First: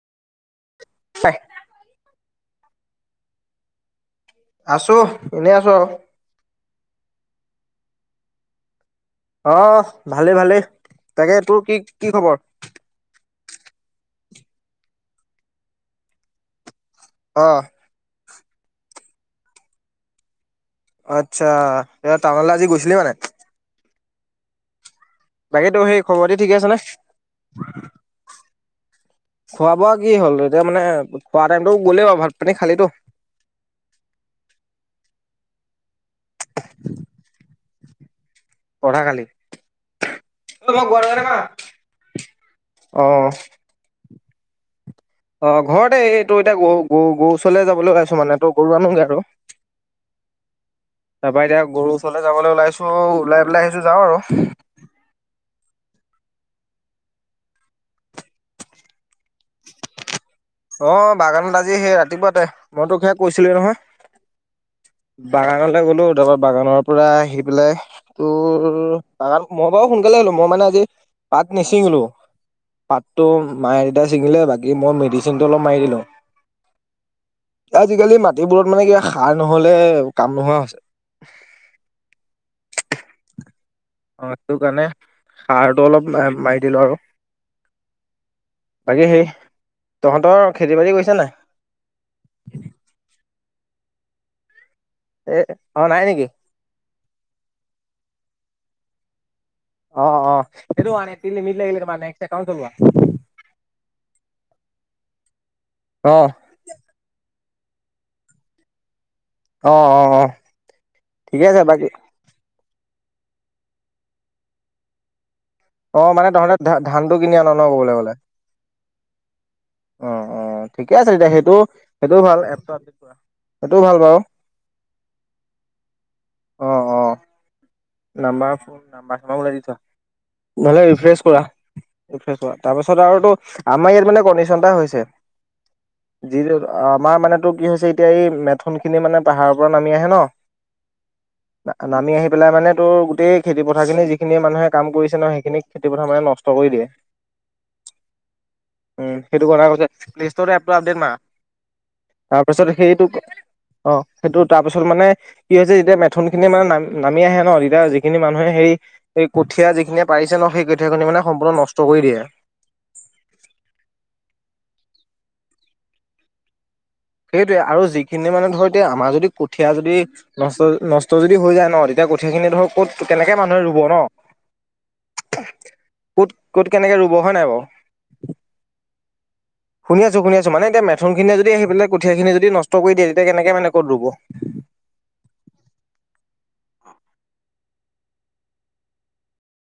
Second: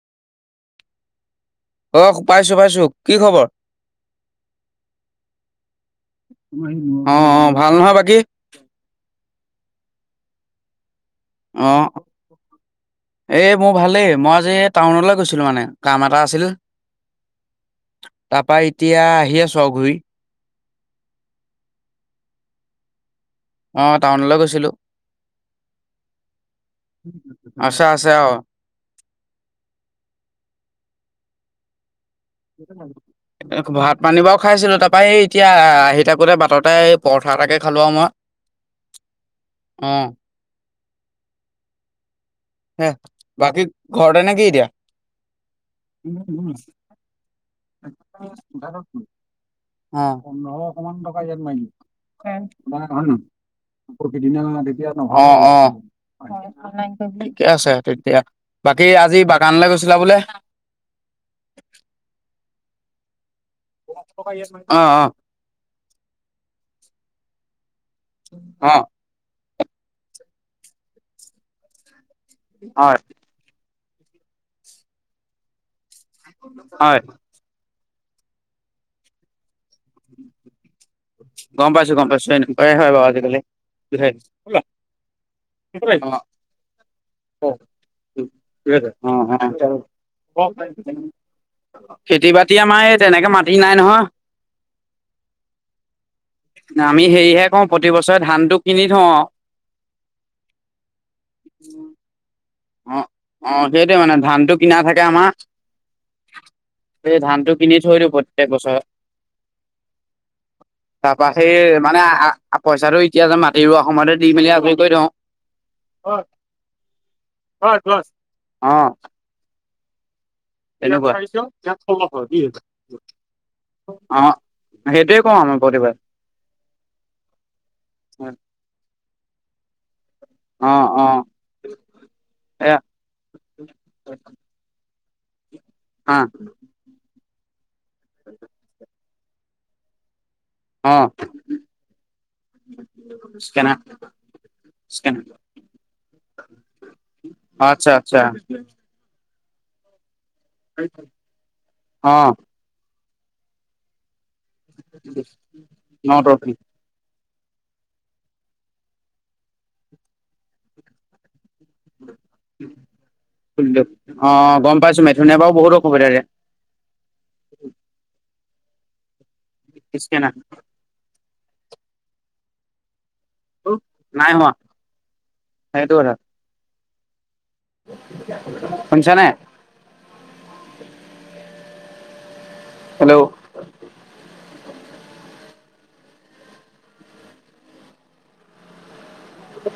চাই অ', পাইছোঁ-পাইছোঁ, কি খবৰ? আছো এনেই আছো আৰু অ অ [unintelligible] ভাল নহয় বাকী? আহ ভালেই ভালেই তাকে তোৰ অ কি কি খবৰ এ মোৰ ভালেই মই যে টাউনলৈ গৈছিলো মানে কাম এটা আছিল। অহ। তাৰপা এতিয়া আহি আছো আও ঘূৰি। আচ্ছা, এ টাউনলৈ আজি গৈছিলি মানে। অঁ টাউনলৈ গৈছিলোঁ। বাকীতো সেই খবৰ দি ঠিকে আছে নে? আছে আছে অ। খোৱা বোৱা কি হ'ল এতিয়া মানে খোৱা টাইমতটো গ'লেই বাৰু ভাল [unintelligible] ভাত- পানী বাৰু খাইছিলো তাৰপা এই এতিয়া আহি থাকোতে বাটতে পৰঠা তাকে খালো আও মই [unintelligible] পঢ়া কালি অ তম ঘৰাৰ কা [unintelligible] [inaudible] হ বাকী ঘৰতেএ নে কি এতিয়া [unintelligible] অ ঘৰতে এই তোৰ এতিয়া গ- গৰু -গৰু ওচৰলৈ যাবলৈ গাইছো মানে তোৰ গৰু আনোগে আৰু। পোন্ধৰশমান টকা তাৰপা ইয়াত এতিয়া গৰু ওচৰলৈ যাবলৈ ওলাইছো মাৰিলো ওলাই পেলাই আহিছো যাওঁ আকৌ আৰু কেইদিন [unintelligible] এয়া নহয় অ অ। ঠিকে আছে, তেতিয়া বাকী আজি বাগানলৈ গৈছিলা বোলে? অ বাগানত আজি সেই ৰাতিপুৱাতে মই তো খ [unintelligible] কৈছিলোৱে অ অ নহয় বাগানলৈকে গ'লো তাৰপৰা বাগানৰ পৰা আহি পেলাই [unintelligible] তোৰ অ ব মই বাৰু সোনকালে হলো মই মানে আজি পাত নিচিঙলো [unintelligible] হয় পাতটো মায়ে দেতাই ছিঙিলে বাকী মই মেডিচিনটো অলপ মাৰি দিলো [unintelligible] হয় আজিকালি মাটিবোৰত মানে কিবা সাৰ নহলে কাম নোহোৱা হৈছে [unintelligible] গম পাইছো গম পাইছো এনেকোৱাই হয় বাৰু আজিকালি। আহ সেইটো কাৰণে সাৰটো অলপ মাৰি দিলো আৰু [unintelligible] বাকী অ সেই তহঁতৰ অ। খেতি বাতি কৰিছে নাই খেতি -বাতি আমাৰ এই তেনেকে মাটি নাই নহয়। এ [unintelligible] আমি হেৰিহে কওঁ প্ৰতিবছৰে ধানটো কিনি থওঁ। অ অ সেইটো মানে [unintelligible] একাউণ্ট চলোৱা। অ অ সেইটোৱে মানে ধানটো কিনা থাকে আমাৰ, অ সেই ধানটো কিনি থৈ দিওঁ প্ৰত্যেক বছৰত অ অ অ তাৰ পৰা ঠিকে সেই আছে বাকী মানে [unintelligible] পইচাটো এতিয়া যে মাটি ৰোৱা সময়তে দি মেলি আজৰি কৈ থওঁ। অ মানে তহঁতে ধ ধানটো কিনি আন ন কবলৈ গলে [unintelligible] অ। অ অ ঠিকে তেনেকুৱা আছে অ'। তেতিয়া সেইটো সেইটো ভাল এপ কৰা সেইটো ভাল বাৰু। সেইটোয়ে কওঁ আমাৰ প্ৰতিবাৰে [unintelligible] অ অ নাম্বাৰ ফোন নাম্বাৰ চাৰ ওলাই দি থোৱা। নহলে অ', অ', ৰিফ্ৰেছ কৰা সেইটো এ তাৰপিছত আৰু আমাৰ ইয়াত মানে কণ্ডিচন এটা হৈছে [unintelligible] অ', যি আমাৰ মানেটো কি হৈছে এতিয়া এই মেথোন খিনি মানে পাহাৰৰ পৰা নামি আহে অ'। ন নামি আহি পেলাই মানে তোৰ গোটেই স্কেনাৰ খেতিপথাৰখিনি যিখিনি মানুহে কাম কৰিছে স্কেনাৰ ন সেইখিনিক খেতিপথাৰ মানুহে নষ্ট কৰি দিয়ে। আচ্ছা আচ্ছা উম সেইটো কথা প্লেষ্টৰত আপডেট মাৰা, অ', তাৰ পিছত সেইটো অ সেইটো তাৰপিছত মানে কি হৈছে যেতিয়া মেথোন খিনি ন মানে নাম নামি আহে ন [unintelligible] এতিয়া যিখিনি মানুহে হেৰি এই কঠীয়া যিখিনি পাৰিছে ন সেই কঠীয়া খিনি মানে সম্পূৰ্ন ন দিয়ক অ গম পাইছো মে জুনে বাও বহুত অসুবিধা ইয়াত। সেইটোয়ে, আৰু যিখিনি মানে ধৰ এতিয়া আমাৰ যদি কঠিয় যদি পিছকে নাই নষ্ট নষ্ট যদি য হৈ যায় ন তেতিয়া কঠীয়াখিনি ধৰক ক'ত তেনেকে মানুহে ৰুব ন? নাই হোৱা সেইটো কথা ক'ত? কত? কেনেকে ৰুব হয় নাই বাও? শুনিছনে? শুনি আছো শুনি আছো। মানে এতিয়া মেথোনখিনিয় য আহি পেলাই কঠীয়াখিনি যদি নষ্ট কৰি দিয়ে হেল্ল' তেতিয়া কেনেকে মানে ক'ত ৰুব! [inaudible] অ।